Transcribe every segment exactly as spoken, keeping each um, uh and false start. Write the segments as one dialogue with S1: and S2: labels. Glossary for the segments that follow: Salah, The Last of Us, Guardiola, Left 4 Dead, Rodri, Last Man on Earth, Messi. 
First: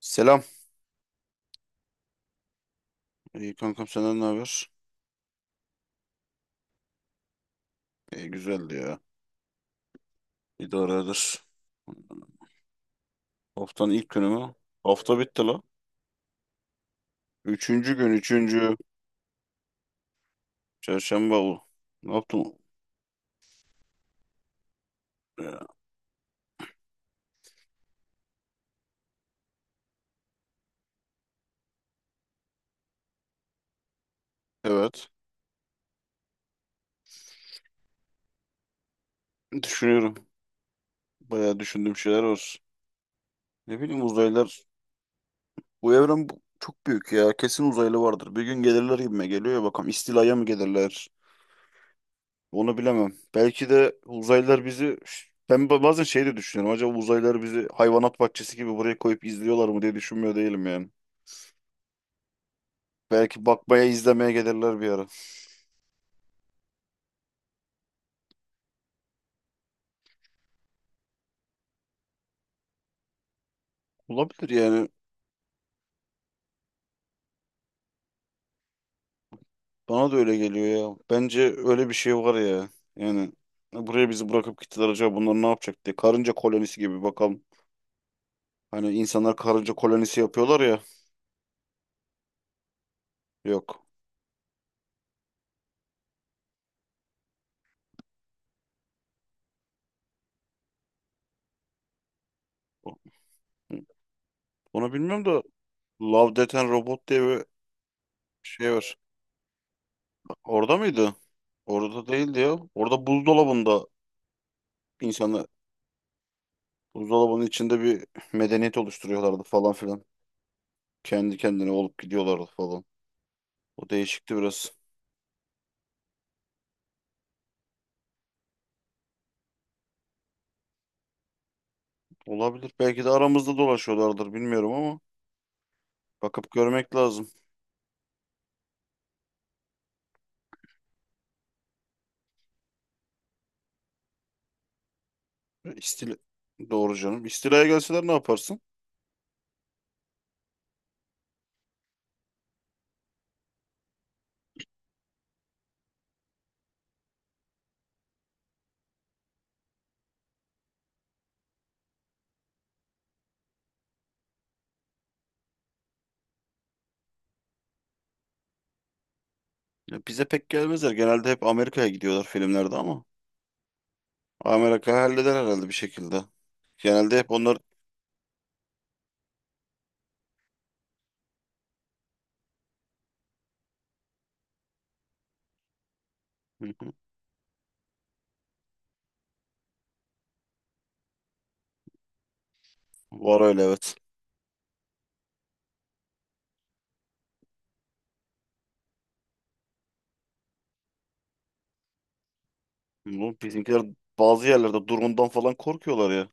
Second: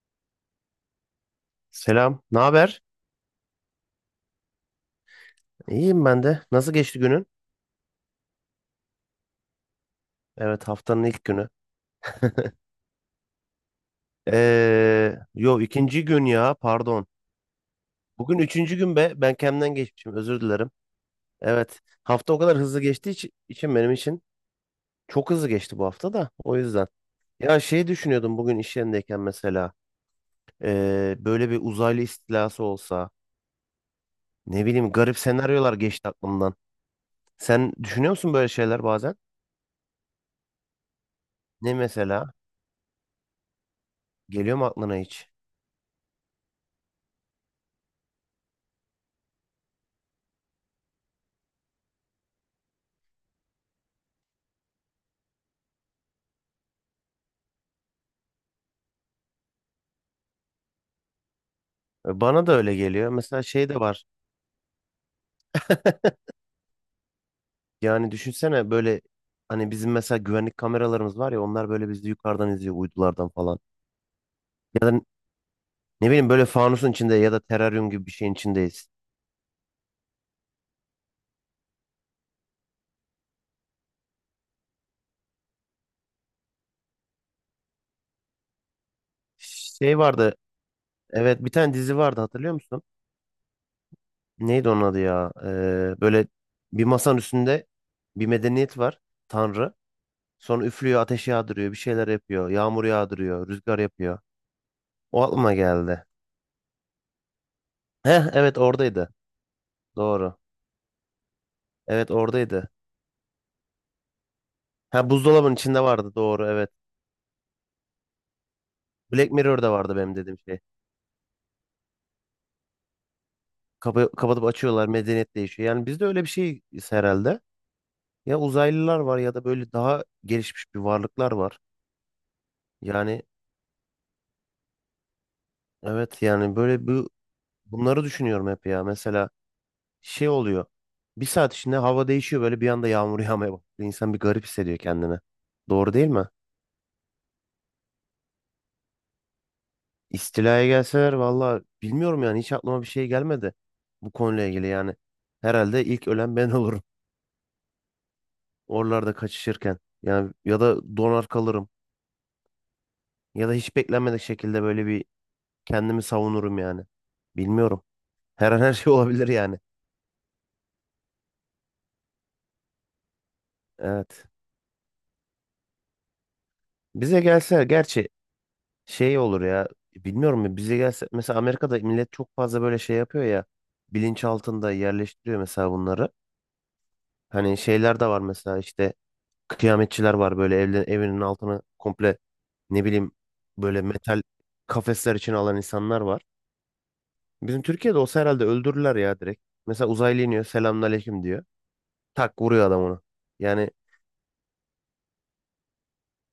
S1: Selam.
S2: Selam, ne haber?
S1: İyi kankam senden ne haber?
S2: İyiyim ben de. Nasıl geçti günün?
S1: İyi güzeldi ya.
S2: Evet, haftanın ilk
S1: İdaredir.
S2: günü.
S1: Haftanın ilk günü mü? Hafta
S2: Ee,
S1: bitti
S2: yo
S1: la.
S2: ikinci gün ya, pardon.
S1: Üçüncü gün,
S2: Bugün
S1: üçüncü.
S2: üçüncü gün be. Ben kendimden geçmişim, özür dilerim.
S1: Çarşamba o.
S2: Evet,
S1: Ne
S2: hafta o kadar
S1: yaptım?
S2: hızlı geçtiği içi- için benim için çok hızlı
S1: Ya.
S2: geçti bu hafta da. O yüzden. Ya şey düşünüyordum bugün iş yerindeyken mesela. ee, böyle bir uzaylı istilası olsa. Ne bileyim
S1: Evet.
S2: garip senaryolar geçti aklımdan. Sen düşünüyor musun böyle şeyler bazen?
S1: Düşünüyorum. Bayağı
S2: Ne
S1: düşündüğüm şeyler
S2: mesela?
S1: var. Ne bileyim,
S2: Geliyor
S1: uzaylılar.
S2: mu aklına hiç?
S1: Bu evren bu- çok büyük ya. Kesin uzaylı vardır. Bir gün gelirler gibime geliyor ya. Bakalım istilaya mı gelirler? Onu bilemem. Belki de uzaylılar bizi... Ben ba- bazen şey de düşünüyorum. Acaba uzaylılar bizi hayvanat bahçesi gibi buraya koyup izliyorlar mı diye düşünmüyor değilim yani.
S2: Bana da öyle geliyor. Mesela
S1: Belki
S2: şey de
S1: bakmaya
S2: var.
S1: izlemeye gelirler bir ara.
S2: Yani düşünsene böyle hani bizim mesela güvenlik kameralarımız var ya, onlar böyle bizi yukarıdan izliyor uydulardan falan.
S1: Olabilir
S2: Ya
S1: yani.
S2: da ne bileyim böyle fanusun içinde ya da teraryum gibi bir şeyin içindeyiz.
S1: Bana da öyle geliyor ya. Bence öyle bir şey var ya. Yani buraya bizi bırakıp gittiler acaba bunlar ne yapacak diye. Karınca kolonisi gibi bakalım. Hani insanlar karınca
S2: Şey
S1: kolonisi
S2: vardı,
S1: yapıyorlar ya.
S2: evet bir tane dizi vardı, hatırlıyor musun?
S1: Yok.
S2: Neydi onun adı ya? Ee, böyle bir masanın üstünde bir medeniyet var, tanrı. Sonra üflüyor, ateş yağdırıyor, bir şeyler yapıyor. Yağmur yağdırıyor, rüzgar yapıyor.
S1: Onu
S2: O
S1: bilmiyorum da
S2: aklıma geldi.
S1: Love, Death and Robot diye bir
S2: Heh evet
S1: şey var.
S2: oradaydı, doğru.
S1: Orada mıydı? Orada
S2: Evet
S1: değildi ya.
S2: oradaydı.
S1: Orada buzdolabında
S2: Ha,
S1: insanlar
S2: buzdolabının içinde vardı, doğru evet.
S1: buzdolabının içinde bir medeniyet
S2: Black
S1: oluşturuyorlardı falan
S2: Mirror'da vardı
S1: filan.
S2: benim dediğim şey.
S1: Kendi kendine olup gidiyorlardı falan. O
S2: Kapa
S1: değişikti
S2: kapatıp
S1: biraz.
S2: açıyorlar, medeniyet değişiyor. Yani bizde öyle bir şey herhalde. Ya uzaylılar var ya da böyle daha gelişmiş bir varlıklar var.
S1: Olabilir. Belki de
S2: Yani
S1: aramızda dolaşıyorlardır bilmiyorum ama
S2: evet,
S1: bakıp
S2: yani böyle
S1: görmek
S2: bu
S1: lazım.
S2: bunları düşünüyorum hep ya. Mesela şey oluyor. Bir saat içinde hava değişiyor, böyle bir anda yağmur yağmaya başlıyor. İnsan bir garip hissediyor kendini. Doğru değil
S1: İstila
S2: mi?
S1: doğru canım. İstilaya gelseler ne yaparsın?
S2: İstilaya gelseler valla bilmiyorum, yani hiç aklıma bir şey gelmedi bu konuyla ilgili yani. Herhalde ilk ölen ben olurum. Oralarda kaçışırken. Yani ya da donar kalırım. Ya da hiç beklenmedik şekilde böyle bir kendimi savunurum yani. Bilmiyorum. Her an her şey olabilir yani.
S1: Ya bize pek gelmezler. Genelde hep Amerika'ya gidiyorlar filmlerde ama
S2: Evet.
S1: Amerika halleder herhalde bir şekilde. Genelde
S2: Bize
S1: hep onlar.
S2: gelse gerçi şey olur ya. Bilmiyorum ya, bize gelse mesela Amerika'da millet çok fazla böyle şey yapıyor ya. Bilinç altında yerleştiriyor mesela bunları.
S1: Hı hı.
S2: Hani şeyler de var mesela, işte kıyametçiler var, böyle evle, evinin altını komple, ne bileyim
S1: Var öyle
S2: böyle
S1: evet.
S2: metal kafesler için alan insanlar var. Bizim Türkiye'de olsa herhalde öldürürler ya direkt. Mesela uzaylı iniyor, selamünaleyküm diyor. Tak vuruyor adam onu.
S1: Bu
S2: Yani
S1: bizimkiler bazı yerlerde drone'dan falan korkuyorlar ya.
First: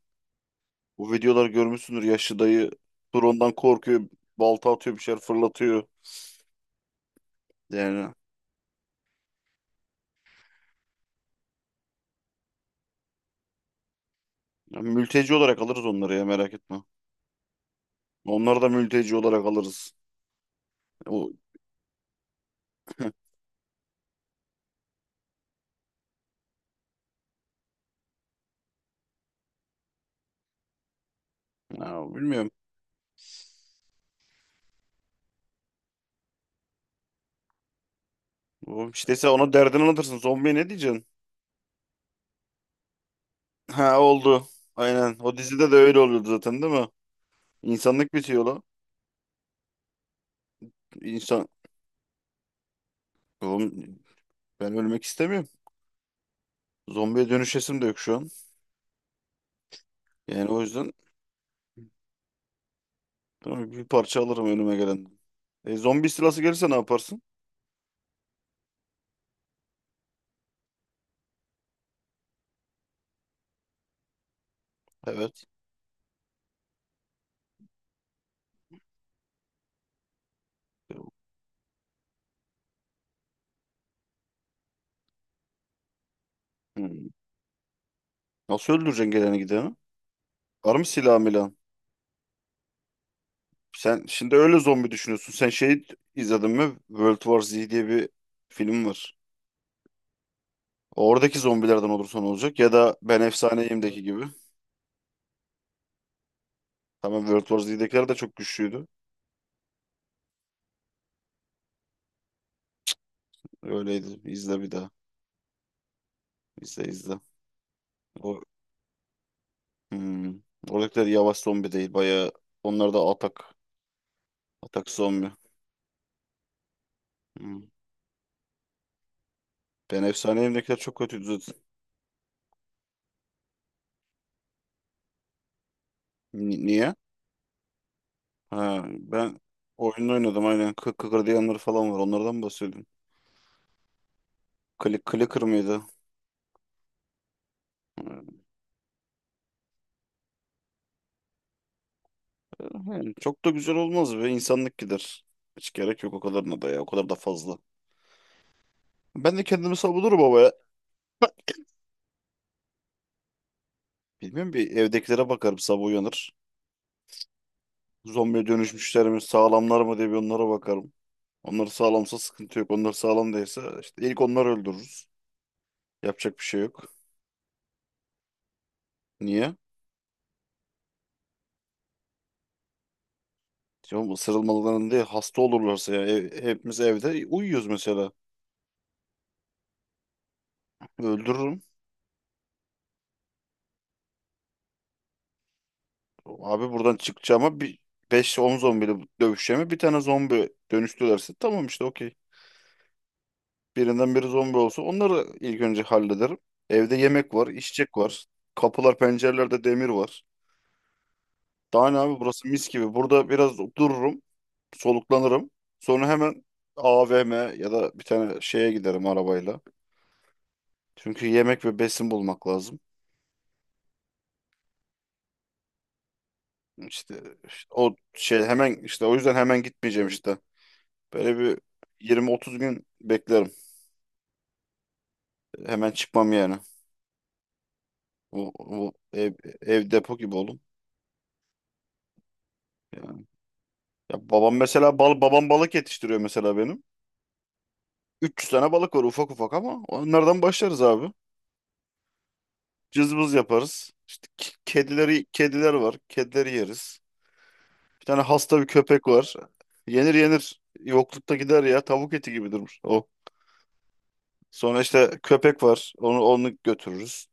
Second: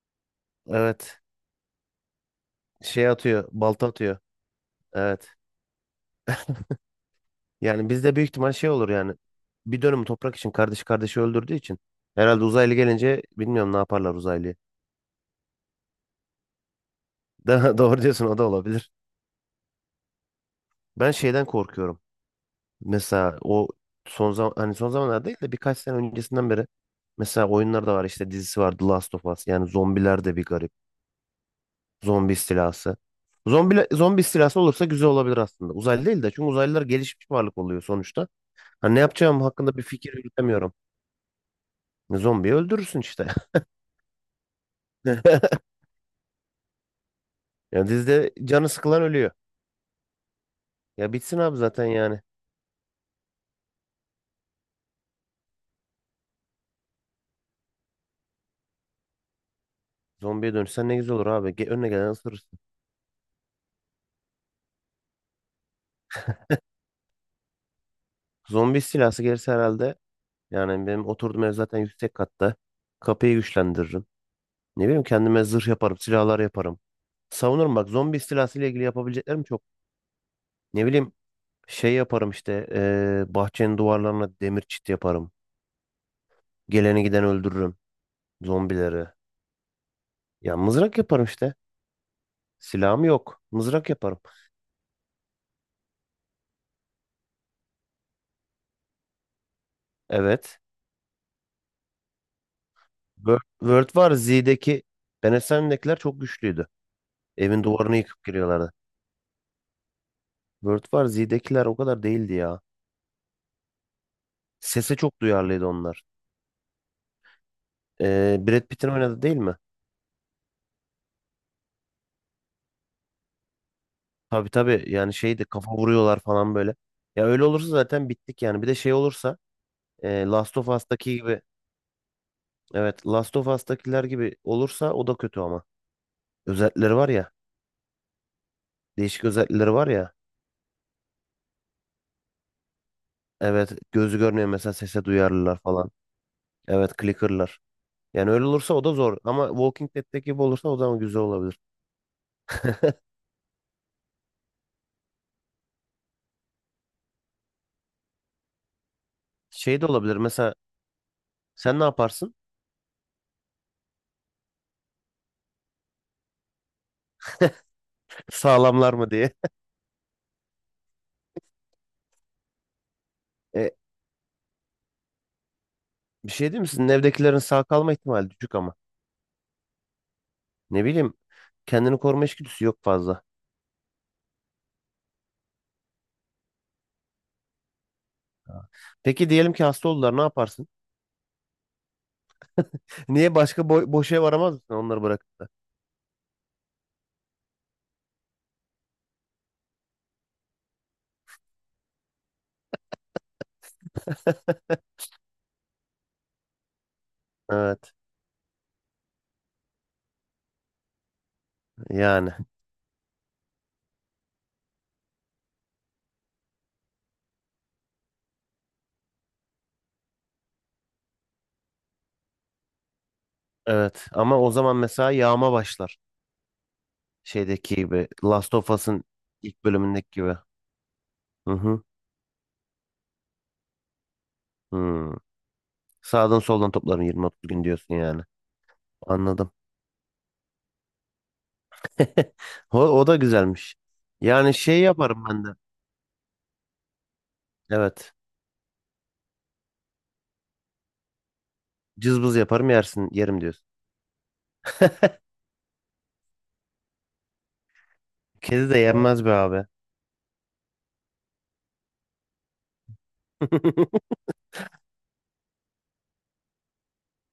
S1: Bu
S2: evet,
S1: videolar görmüşsündür. Yaşlı dayı
S2: şey atıyor,
S1: drone'dan
S2: balta
S1: korkuyor.
S2: atıyor.
S1: Balta atıyor, bir şeyler
S2: Evet.
S1: fırlatıyor.
S2: Yani
S1: Yani
S2: bizde büyük ihtimal şey olur yani. Bir dönüm toprak için kardeş kardeşi öldürdüğü için. Herhalde uzaylı gelince bilmiyorum ne yaparlar uzaylıyı.
S1: ya mülteci olarak alırız onları, ya merak etme.
S2: Da- Doğru diyorsun, o da
S1: Onları da
S2: olabilir.
S1: mülteci olarak alırız.
S2: Ben
S1: O
S2: şeyden korkuyorum.
S1: Ya,
S2: Mesela o son zaman, hani son zamanlar değil de birkaç sene öncesinden beri mesela oyunlar da var, işte dizisi var The Last of Us. Yani zombiler de bir garip. Zombi
S1: bilmiyorum.
S2: istilası. Zombi, zombi istilası olursa güzel olabilir aslında. Uzaylı değil de, çünkü uzaylılar gelişmiş varlık oluyor sonuçta. Ha,
S1: O,
S2: ne
S1: işte sen
S2: yapacağım
S1: ona
S2: hakkında
S1: derdini
S2: bir fikir
S1: anlatırsın. Zombiye ne
S2: yürütemiyorum.
S1: diyeceksin?
S2: Zombiyi öldürürsün işte.
S1: Ha, oldu. Aynen. O dizide de öyle oluyordu zaten, değil mi?
S2: Ya
S1: İnsanlık
S2: dizide
S1: bitiyor lan.
S2: canı sıkılan ölüyor. Ya bitsin
S1: İnsan...
S2: abi zaten yani.
S1: Oğlum, ben ölmek istemiyorum. Zombiye dönüşesim de yok şu an. Yani
S2: Zombiye
S1: o
S2: dönüşsen
S1: yüzden
S2: ne güzel olur abi. Ge- önüne gelen ısırırsın.
S1: tamam, bir parça alırım önüme gelen. E, zombi istilası gelirse ne yaparsın?
S2: Zombi istilası gelirse herhalde yani benim oturduğum ev zaten yüksek katta. Kapıyı güçlendiririm. Ne bileyim kendime
S1: Evet.
S2: zırh yaparım, silahlar yaparım. Savunurum, bak zombi istilası ile ilgili yapabileceklerim çok. Ne bileyim şey yaparım işte eee, bahçenin duvarlarına demir çit yaparım. Geleni
S1: Hmm.
S2: giden öldürürüm
S1: Nasıl
S2: zombileri.
S1: öldüreceksin geleni gideni?
S2: Ya
S1: Var mı
S2: mızrak
S1: silah
S2: yaparım işte.
S1: milan?
S2: Silahım yok. Mızrak
S1: Sen
S2: yaparım.
S1: şimdi öyle zombi düşünüyorsun. Sen şey izledin mi? World War Z diye bir film var.
S2: Evet.
S1: Oradaki zombilerden olursa olacak? Ya da Ben
S2: Word, Word
S1: Efsaneyim'deki
S2: var.
S1: gibi.
S2: Z'deki Benesen'dekiler çok güçlüydü.
S1: Tamam, World War
S2: Evin duvarını
S1: Z'dekiler de
S2: yıkıp
S1: çok
S2: giriyorlardı.
S1: güçlüydü.
S2: Word var. Z'dekiler o kadar değildi ya.
S1: Öyleydi. İzle bir daha.
S2: Sese çok duyarlıydı onlar.
S1: İzle izle.
S2: Ee,
S1: O,
S2: Brad Pitt'in oynadı değil mi?
S1: hmm. Oradakiler yavaş zombi değil. Bayağı onlar da atak.
S2: Tabii tabii.
S1: Atak
S2: Yani
S1: zombi.
S2: şeydi, kafa vuruyorlar falan böyle. Ya öyle
S1: Hmm.
S2: olursa zaten bittik yani. Bir de şey olursa
S1: Ben
S2: e, Last of
S1: Efsaneyim'dekiler çok
S2: Us'taki
S1: kötüydü
S2: gibi.
S1: zaten.
S2: Evet, Last of Us'takiler gibi olursa o da kötü ama.
S1: Ni- niye?
S2: Özellikleri var ya.
S1: Ha,
S2: Değişik
S1: ben
S2: özellikleri var
S1: oyunda
S2: ya.
S1: oynadım aynen. Kık kıkır diyenler falan var. Onlardan bahsediyorum.
S2: Evet gözü görmüyor mesela,
S1: Klik
S2: sese
S1: clicker
S2: duyarlılar
S1: mıydı?
S2: falan. Evet clicker'lar. Yani öyle olursa o da zor. Ama Walking Dead'teki gibi olursa o zaman güzel olabilir.
S1: Yani çok da güzel olmaz ve insanlık gider. Hiç gerek yok o kadarına da ya. O kadar da fazla. Ben de kendimi
S2: Şey de olabilir
S1: savunurum ama ya.
S2: mesela, sen ne yaparsın?
S1: Bilmiyorum, bir evdekilere bakarım sabah uyanır. Zombiye
S2: Sağlamlar
S1: dönüşmüşler
S2: mı
S1: mi
S2: diye.
S1: sağlamlar mı diye bir onlara bakarım. Onlar sağlamsa sıkıntı yok. Onlar sağlam değilse
S2: E,
S1: işte ilk onları öldürürüz.
S2: bir
S1: Yapacak bir
S2: şey değil
S1: şey
S2: mi? Sizin
S1: yok.
S2: evdekilerin sağ kalma ihtimali düşük ama.
S1: Niye?
S2: Ne bileyim, kendini koruma içgüdüsü yok fazla.
S1: Ya bu sarılmalarında değil, hasta olurlarsa ya. Ev- hepimiz evde uyuyoruz mesela.
S2: Ha. Peki diyelim ki hasta oldular, ne yaparsın?
S1: Öldürürüm.
S2: Niye başka boy, boş ev aramaz mısın onları bırakıp da?
S1: Abi buradan çıkacağıma bir beş on zombiyle dövüşeceğime, bir tane zombi dönüştürürlerse tamam işte okey. Birinden biri zombi olsa onları ilk önce hallederim. Evde yemek var,
S2: Evet,
S1: içecek var. Kapılar, pencerelerde demir var. Daha ne abi,
S2: yani
S1: burası mis gibi. Burada biraz dururum, soluklanırım. Sonra hemen A V M ya da bir tane şeye giderim arabayla. Çünkü yemek ve besin bulmak lazım.
S2: evet ama o zaman mesela yağma başlar.
S1: İşte, işte
S2: Şeydeki
S1: o
S2: gibi,
S1: şey
S2: Last of
S1: hemen işte
S2: Us'ın
S1: o yüzden hemen
S2: ilk
S1: gitmeyeceğim
S2: bölümündeki gibi.
S1: işte. Böyle
S2: Hı
S1: bir
S2: hı.
S1: yirmi otuz gün beklerim.
S2: Hı.
S1: Hemen çıkmam
S2: Sağdan
S1: yani.
S2: soldan toplarım, yirmi otuz gün diyorsun yani.
S1: Bu, bu ev,
S2: Anladım.
S1: ev depo gibi oğlum.
S2: O, o da
S1: Yani.
S2: güzelmiş.
S1: Ya
S2: Yani
S1: babam
S2: şey
S1: mesela bal,
S2: yaparım ben de.
S1: babam balık yetiştiriyor mesela benim.
S2: Evet.
S1: üç yüz tane balık var ufak ufak, ama onlardan başlarız abi.
S2: Cızbız yaparım, yersin
S1: Cızbız
S2: yerim diyorsun.
S1: yaparız. İşte k- kedileri, kediler var. Kedileri yeriz. Bir tane hasta bir
S2: Kedi de
S1: köpek
S2: yenmez be
S1: var.
S2: abi.
S1: Yenir yenir. Yoklukta gider ya. Tavuk eti gibi durur o. Sonra işte köpek var. Onu onu götürürüz.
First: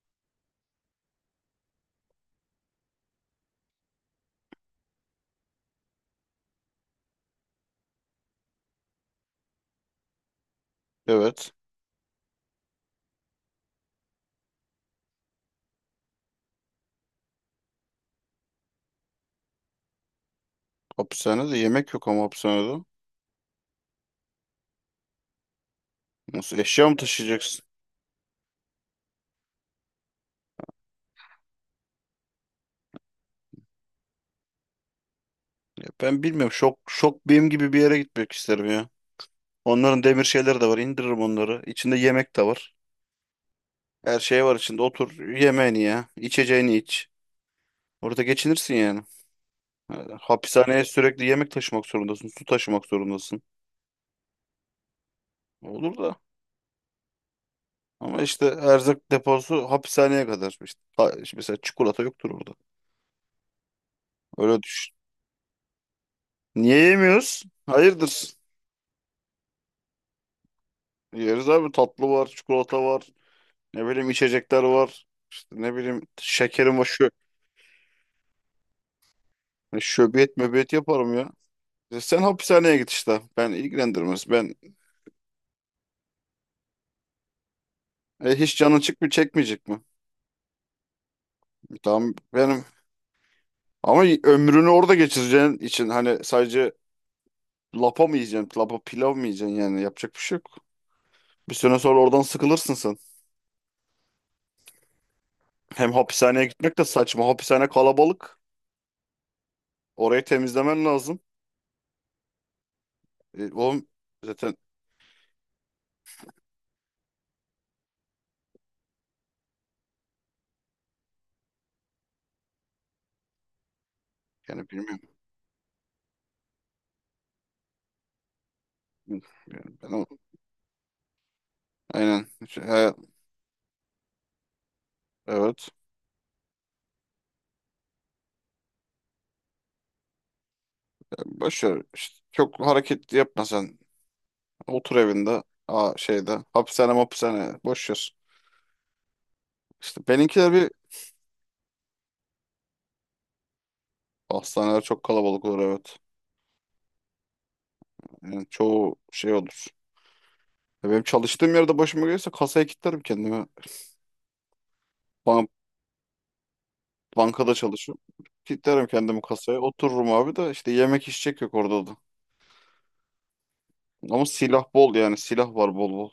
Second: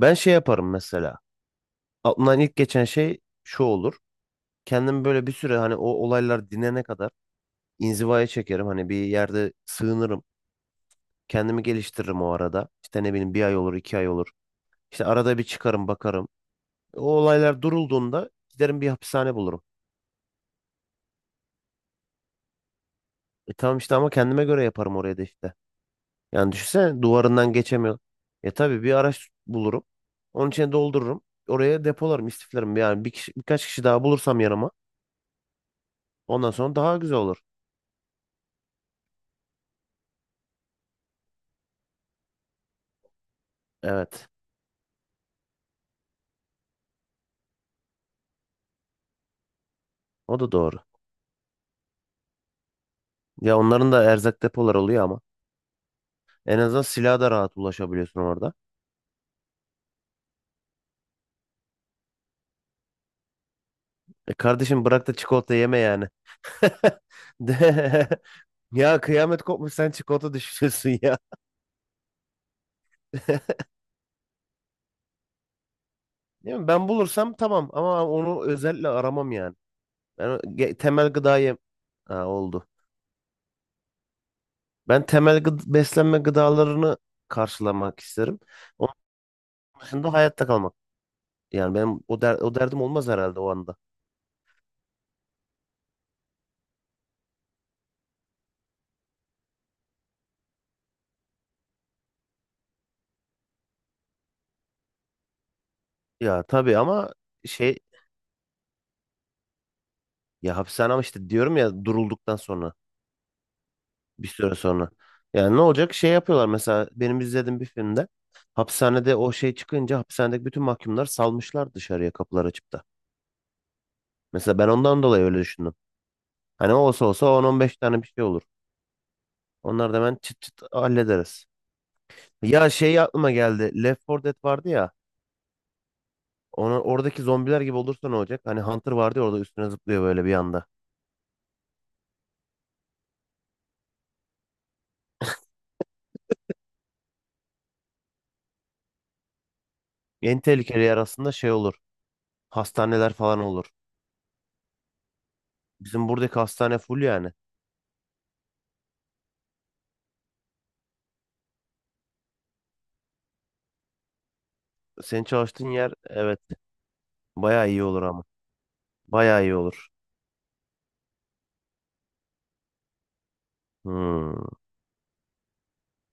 S2: Ben şey yaparım mesela. Aklımdan ilk geçen şey şu olur. Kendimi böyle bir süre, hani o olaylar dinene kadar inzivaya çekerim. Hani bir yerde sığınırım.
S1: Evet.
S2: Kendimi geliştiririm o arada. İşte ne bileyim, bir ay olur, iki ay olur. İşte arada bir çıkarım bakarım. O olaylar durulduğunda giderim bir hapishane bulurum.
S1: Hapishanede yemek yok ama hapishanede.
S2: E tamam işte, ama kendime göre yaparım oraya da işte. Yani
S1: Nasıl eşya mı
S2: düşünsene, duvarından
S1: taşıyacaksın?
S2: geçemiyor. E tabii bir araç bulurum. Onun içine doldururum. Oraya depolarım, istiflerim. Yani bir kişi, birkaç kişi daha bulursam yanıma.
S1: Ya ben
S2: Ondan
S1: bilmiyorum.
S2: sonra
S1: Şok
S2: daha güzel
S1: şok
S2: olur.
S1: benim gibi bir yere gitmek isterim ya. Onların demir şeyleri de var. İndiririm onları. İçinde yemek de var. Her
S2: Evet.
S1: şey var içinde. Otur, yemeğini ya. İçeceğini iç. Orada geçinirsin yani. Yani
S2: O da doğru.
S1: hapishaneye sürekli yemek taşımak zorundasın, su taşımak zorundasın.
S2: Ya onların da erzak depoları oluyor ama.
S1: Olur da.
S2: En azından silaha da rahat ulaşabiliyorsun
S1: Ama işte
S2: orada.
S1: erzak deposu hapishaneye kadar. İşte, ha- işte mesela çikolata yoktur orada.
S2: E
S1: Öyle
S2: kardeşim,
S1: düşün.
S2: bırak da çikolata yeme yani.
S1: Niye yemiyoruz?
S2: De-
S1: Hayırdır?
S2: Ya kıyamet kopmuş, sen çikolata düşünüyorsun ya.
S1: Yeriz abi, tatlı var, çikolata var. Ne bileyim içecekler var. İşte ne bileyim
S2: Değil mi?
S1: şekerim var.
S2: Ben
S1: Şö
S2: bulursam tamam ama onu özellikle aramam yani.
S1: hani
S2: Ben
S1: şöbiyet
S2: o-
S1: möbiyet
S2: ge- temel
S1: yaparım ya.
S2: gıdayı,
S1: E, sen
S2: ha, oldu.
S1: hapishaneye git işte. Ben ilgilendirmez. Ben
S2: Ben temel gıd- beslenme gıdalarını karşılamak
S1: e,
S2: isterim.
S1: hiç canın
S2: Onun
S1: çık mı çekmeyecek mi?
S2: dışında hayatta kalmak. Yani
S1: E
S2: benim
S1: tamam,
S2: o der o
S1: benim
S2: derdim olmaz herhalde o anda.
S1: ama ömrünü orada geçireceğin için hani sadece lapa mı yiyeceksin? Lapa pilav mı yiyeceksin yani? Yapacak bir şey yok. Bir süre sonra oradan sıkılırsın sen. Hem
S2: Ya
S1: hapishaneye
S2: tabii
S1: gitmek de
S2: ama
S1: saçma. Hapishane
S2: şey,
S1: kalabalık. Orayı
S2: ya
S1: temizlemen
S2: hapishane ama
S1: lazım.
S2: işte diyorum ya, durulduktan sonra
S1: E, oğlum
S2: bir süre
S1: zaten
S2: sonra. Yani ne olacak? Şey yapıyorlar mesela benim izlediğim bir filmde, hapishanede o şey çıkınca hapishanedeki bütün mahkumlar salmışlar dışarıya kapılar açıp da. Mesela
S1: yani
S2: ben
S1: bilmiyorum.
S2: ondan dolayı öyle düşündüm. Hani olsa olsa on on beş tane bir şey olur.
S1: Yani ben
S2: Onlar da
S1: o-
S2: hemen çıt çıt hallederiz.
S1: aynen. Şey,
S2: Ya
S1: he,
S2: şey aklıma geldi. Left for Dead vardı ya.
S1: evet.
S2: Ona, oradaki zombiler gibi olursa ne olacak? Hani Hunter vardı ya orada, üstüne zıplıyor böyle bir anda.
S1: E, Boş ver. İşte çok hareket yapma sen. Otur evinde. Aa, şeyde. Hapishane hapishane. Boş ver. İşte
S2: En
S1: benimkiler bir
S2: tehlikeli yer aslında şey olur. Hastaneler falan olur.
S1: hastaneler çok kalabalık olur evet.
S2: Bizim buradaki hastane full yani.
S1: Yani çoğu şey olur. Ya benim çalıştığım yerde başıma gelirse kasaya kilitlerim kendimi.
S2: Senin
S1: Bana
S2: çalıştığın yer, evet
S1: bankada
S2: bayağı iyi
S1: çalışıyorum.
S2: olur ama.
S1: Kilitlerim kendimi
S2: Bayağı iyi
S1: kasaya.
S2: olur.
S1: Otururum abi, de işte yemek içecek yok orada da. Ama
S2: Hmm,
S1: silah bol yani. Silah var bol bol.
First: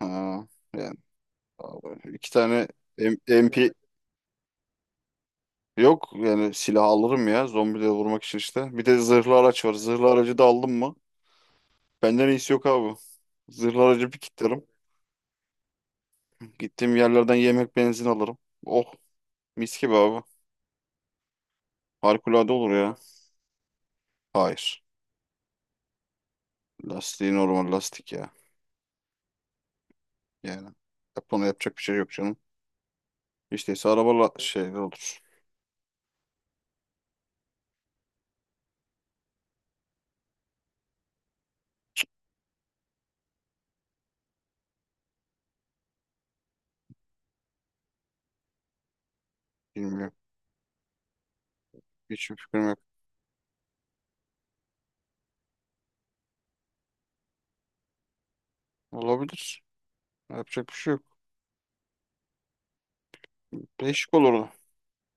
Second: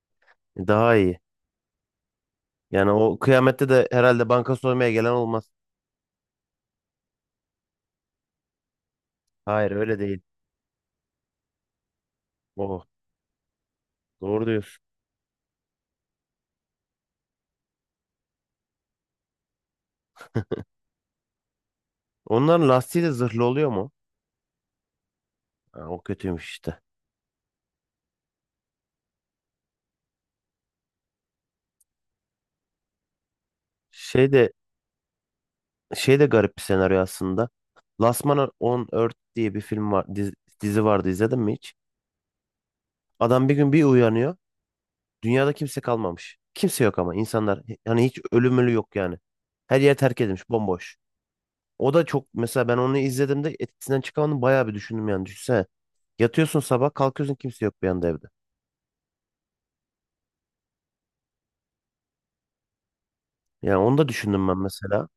S1: Ha, yani
S2: daha iyi.
S1: abi, iki tane
S2: Yani
S1: M-
S2: o kıyamette
S1: MP
S2: de herhalde banka soymaya gelen olmaz.
S1: yok. Yani silah alırım ya zombileri vurmak için işte. Bir de zırhlı araç
S2: Hayır,
S1: var.
S2: öyle
S1: Zırhlı
S2: değil.
S1: aracı da aldım mı? Benden iyisi yok
S2: Oh,
S1: abi. Zırhlı aracı bir
S2: doğru
S1: kilitlerim.
S2: diyorsun.
S1: Gittiğim yerlerden yemek benzin alırım. Oh, mis gibi abi. Harikulade
S2: Onların
S1: olur ya.
S2: lastiği de zırhlı oluyor mu?
S1: Hayır.
S2: Ha, o kötüymüş işte.
S1: Lastiği normal lastik ya. Yani yap- ona yapacak bir şey yok canım. İşte ise
S2: Şey
S1: arabalı
S2: de
S1: şeyler olur.
S2: Şey de garip bir senaryo aslında. Last Man on Earth diye bir film var, dizi, dizi vardı, izledin mi hiç? Adam bir gün bir uyanıyor. Dünyada kimse kalmamış. Kimse yok ama insanlar, hani hiç ölüm ölü yok yani. Her yer
S1: Bilmiyorum.
S2: terk edilmiş, bomboş. O da çok,
S1: Hiçbir fikrim
S2: mesela ben
S1: yok.
S2: onu izlediğimde etkisinden çıkamadım, bayağı bir düşündüm yani düşünsene. Yatıyorsun sabah kalkıyorsun kimse yok bir anda evde.
S1: Olabilir. Yapacak bir şey yok.
S2: Yani onu da
S1: Değişik olurdu.
S2: düşündüm ben mesela.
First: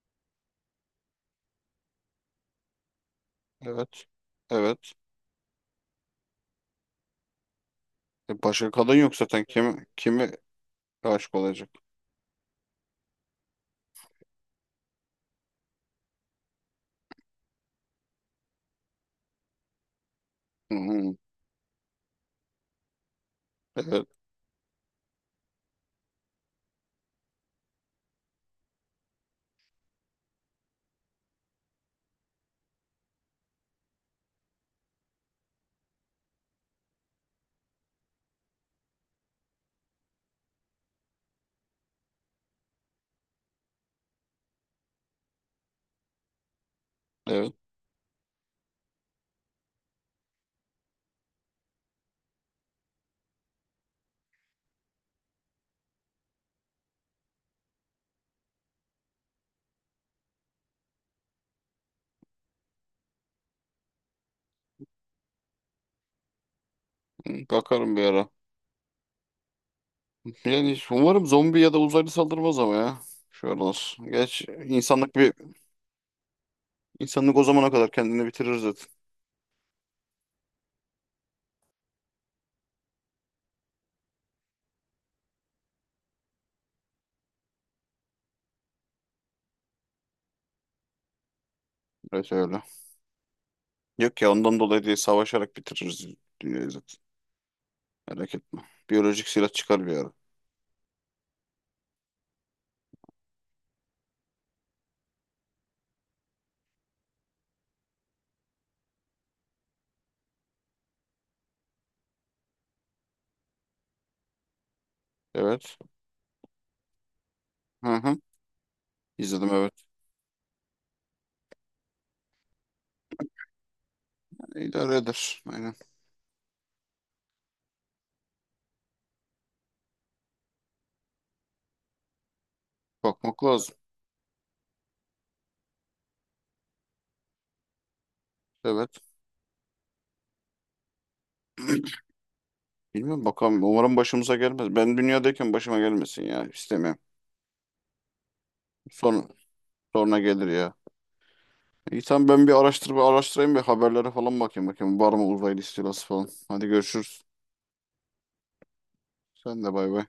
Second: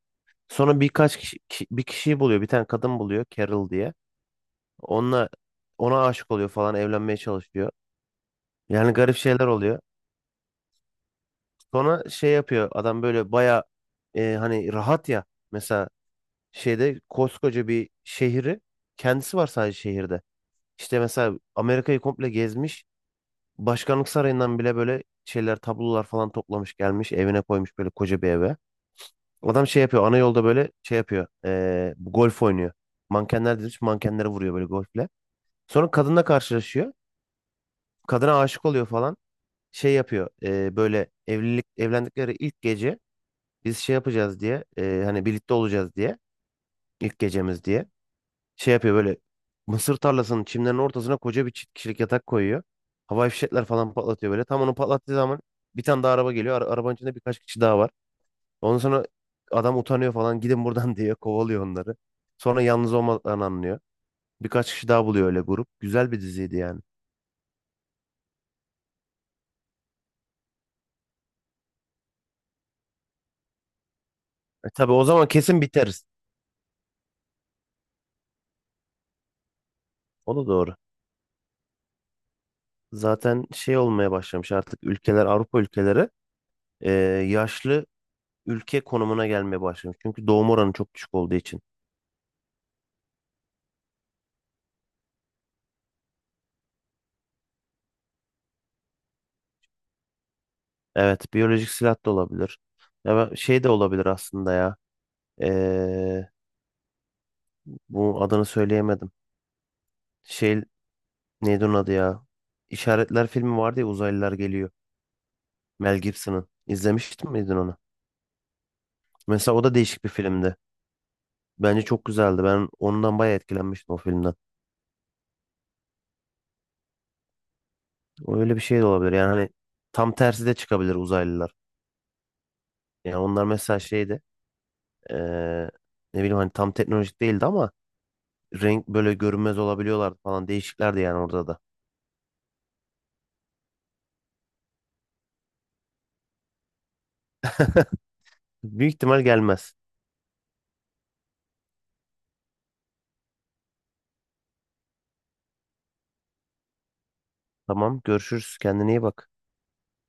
S2: Sonra birkaç kişi, ki- bir kişiyi buluyor. Bir tane kadın buluyor, Carol diye.
S1: Evet. Evet.
S2: Onunla, ona aşık oluyor falan, evlenmeye çalışıyor.
S1: E başka
S2: Yani
S1: kadın yok
S2: garip
S1: zaten.
S2: şeyler oluyor.
S1: Kimi, kimi aşık olacak?
S2: Sonra şey yapıyor adam, böyle baya e, hani rahat ya. Mesela şeyde koskoca bir şehri, kendisi var sadece şehirde.
S1: Hı
S2: İşte
S1: hı.
S2: mesela Amerika'yı komple gezmiş.
S1: Evet.
S2: Başkanlık sarayından bile böyle şeyler, tablolar falan toplamış, gelmiş evine koymuş, böyle koca bir eve. Adam şey yapıyor ana yolda, böyle şey yapıyor e, bu golf oynuyor. Mankenler demiş, mankenlere vuruyor böyle golfle. Sonra kadınla karşılaşıyor. Kadına aşık oluyor falan. Şey yapıyor e, böyle evlilik evlendikleri ilk gece biz şey yapacağız diye, e, hani birlikte olacağız diye, ilk
S1: Evet.
S2: gecemiz diye şey yapıyor böyle, mısır tarlasının, çimlerin ortasına koca bir çift kişilik yatak koyuyor. Havai fişekler falan patlatıyor böyle. Tam onu patlattığı zaman bir tane daha araba geliyor. Ara- arabanın içinde birkaç kişi daha var. Ondan sonra adam utanıyor falan, gidin buradan diye kovalıyor onları. Sonra yalnız olmadan anlıyor. Birkaç kişi daha buluyor, öyle grup. Güzel bir diziydi yani.
S1: Hı. Bakarım bir ara. Yani umarım zombi ya da uzaylı saldırmaz ama ya. Şu aralar. Geç
S2: E tabii o
S1: insanlık
S2: zaman
S1: bir,
S2: kesin biteriz.
S1: insanlık o zamana kadar kendini bitirir zaten.
S2: O da doğru. Zaten şey olmaya başlamış artık, ülkeler, Avrupa ülkeleri e, yaşlı ülke konumuna gelmeye başlamış. Çünkü doğum oranı çok düşük olduğu için.
S1: Evet öyle. Yok ya, ondan dolayı değil, savaşarak bitiririz dünyayı zaten. Merak etme. Biyolojik silah çıkar bir ara.
S2: Evet, biyolojik silah da olabilir. Ya ben- şey de olabilir aslında ya. Ee, Bu adını söyleyemedim. Şey, neydi onun adı ya? İşaretler filmi vardı ya, uzaylılar geliyor.
S1: Evet.
S2: Mel Gibson'ın. İzlemiştin miydin onu?
S1: Hı hı. İzledim
S2: Mesela o da
S1: evet.
S2: değişik bir filmdi. Bence çok güzeldi. Ben ondan bayağı etkilenmiştim o filmden.
S1: İdare eder. Aynen.
S2: Öyle bir şey de olabilir. Yani hani tam tersi de çıkabilir uzaylılar. Yani
S1: Bakmak
S2: onlar
S1: lazım.
S2: mesela şeydi. ee, Ne bileyim, hani tam teknolojik değildi ama renk
S1: Evet.
S2: böyle görünmez olabiliyorlardı falan, değişiklerdi yani orada da.
S1: Bilmiyorum, bakalım. Umarım başımıza gelmez. Ben dünyadayken başıma gelmesin ya. İstemiyorum.
S2: Büyük ihtimal
S1: Son,
S2: gelmez.
S1: sonra gelir ya. İyi tamam, ben bir araştır, bir araştırayım, bir haberlere falan bakayım bakayım. Var mı uzaylı istilası falan. Hadi görüşürüz.
S2: Tamam görüşürüz, kendine iyi bak.
S1: Sen de bay bay.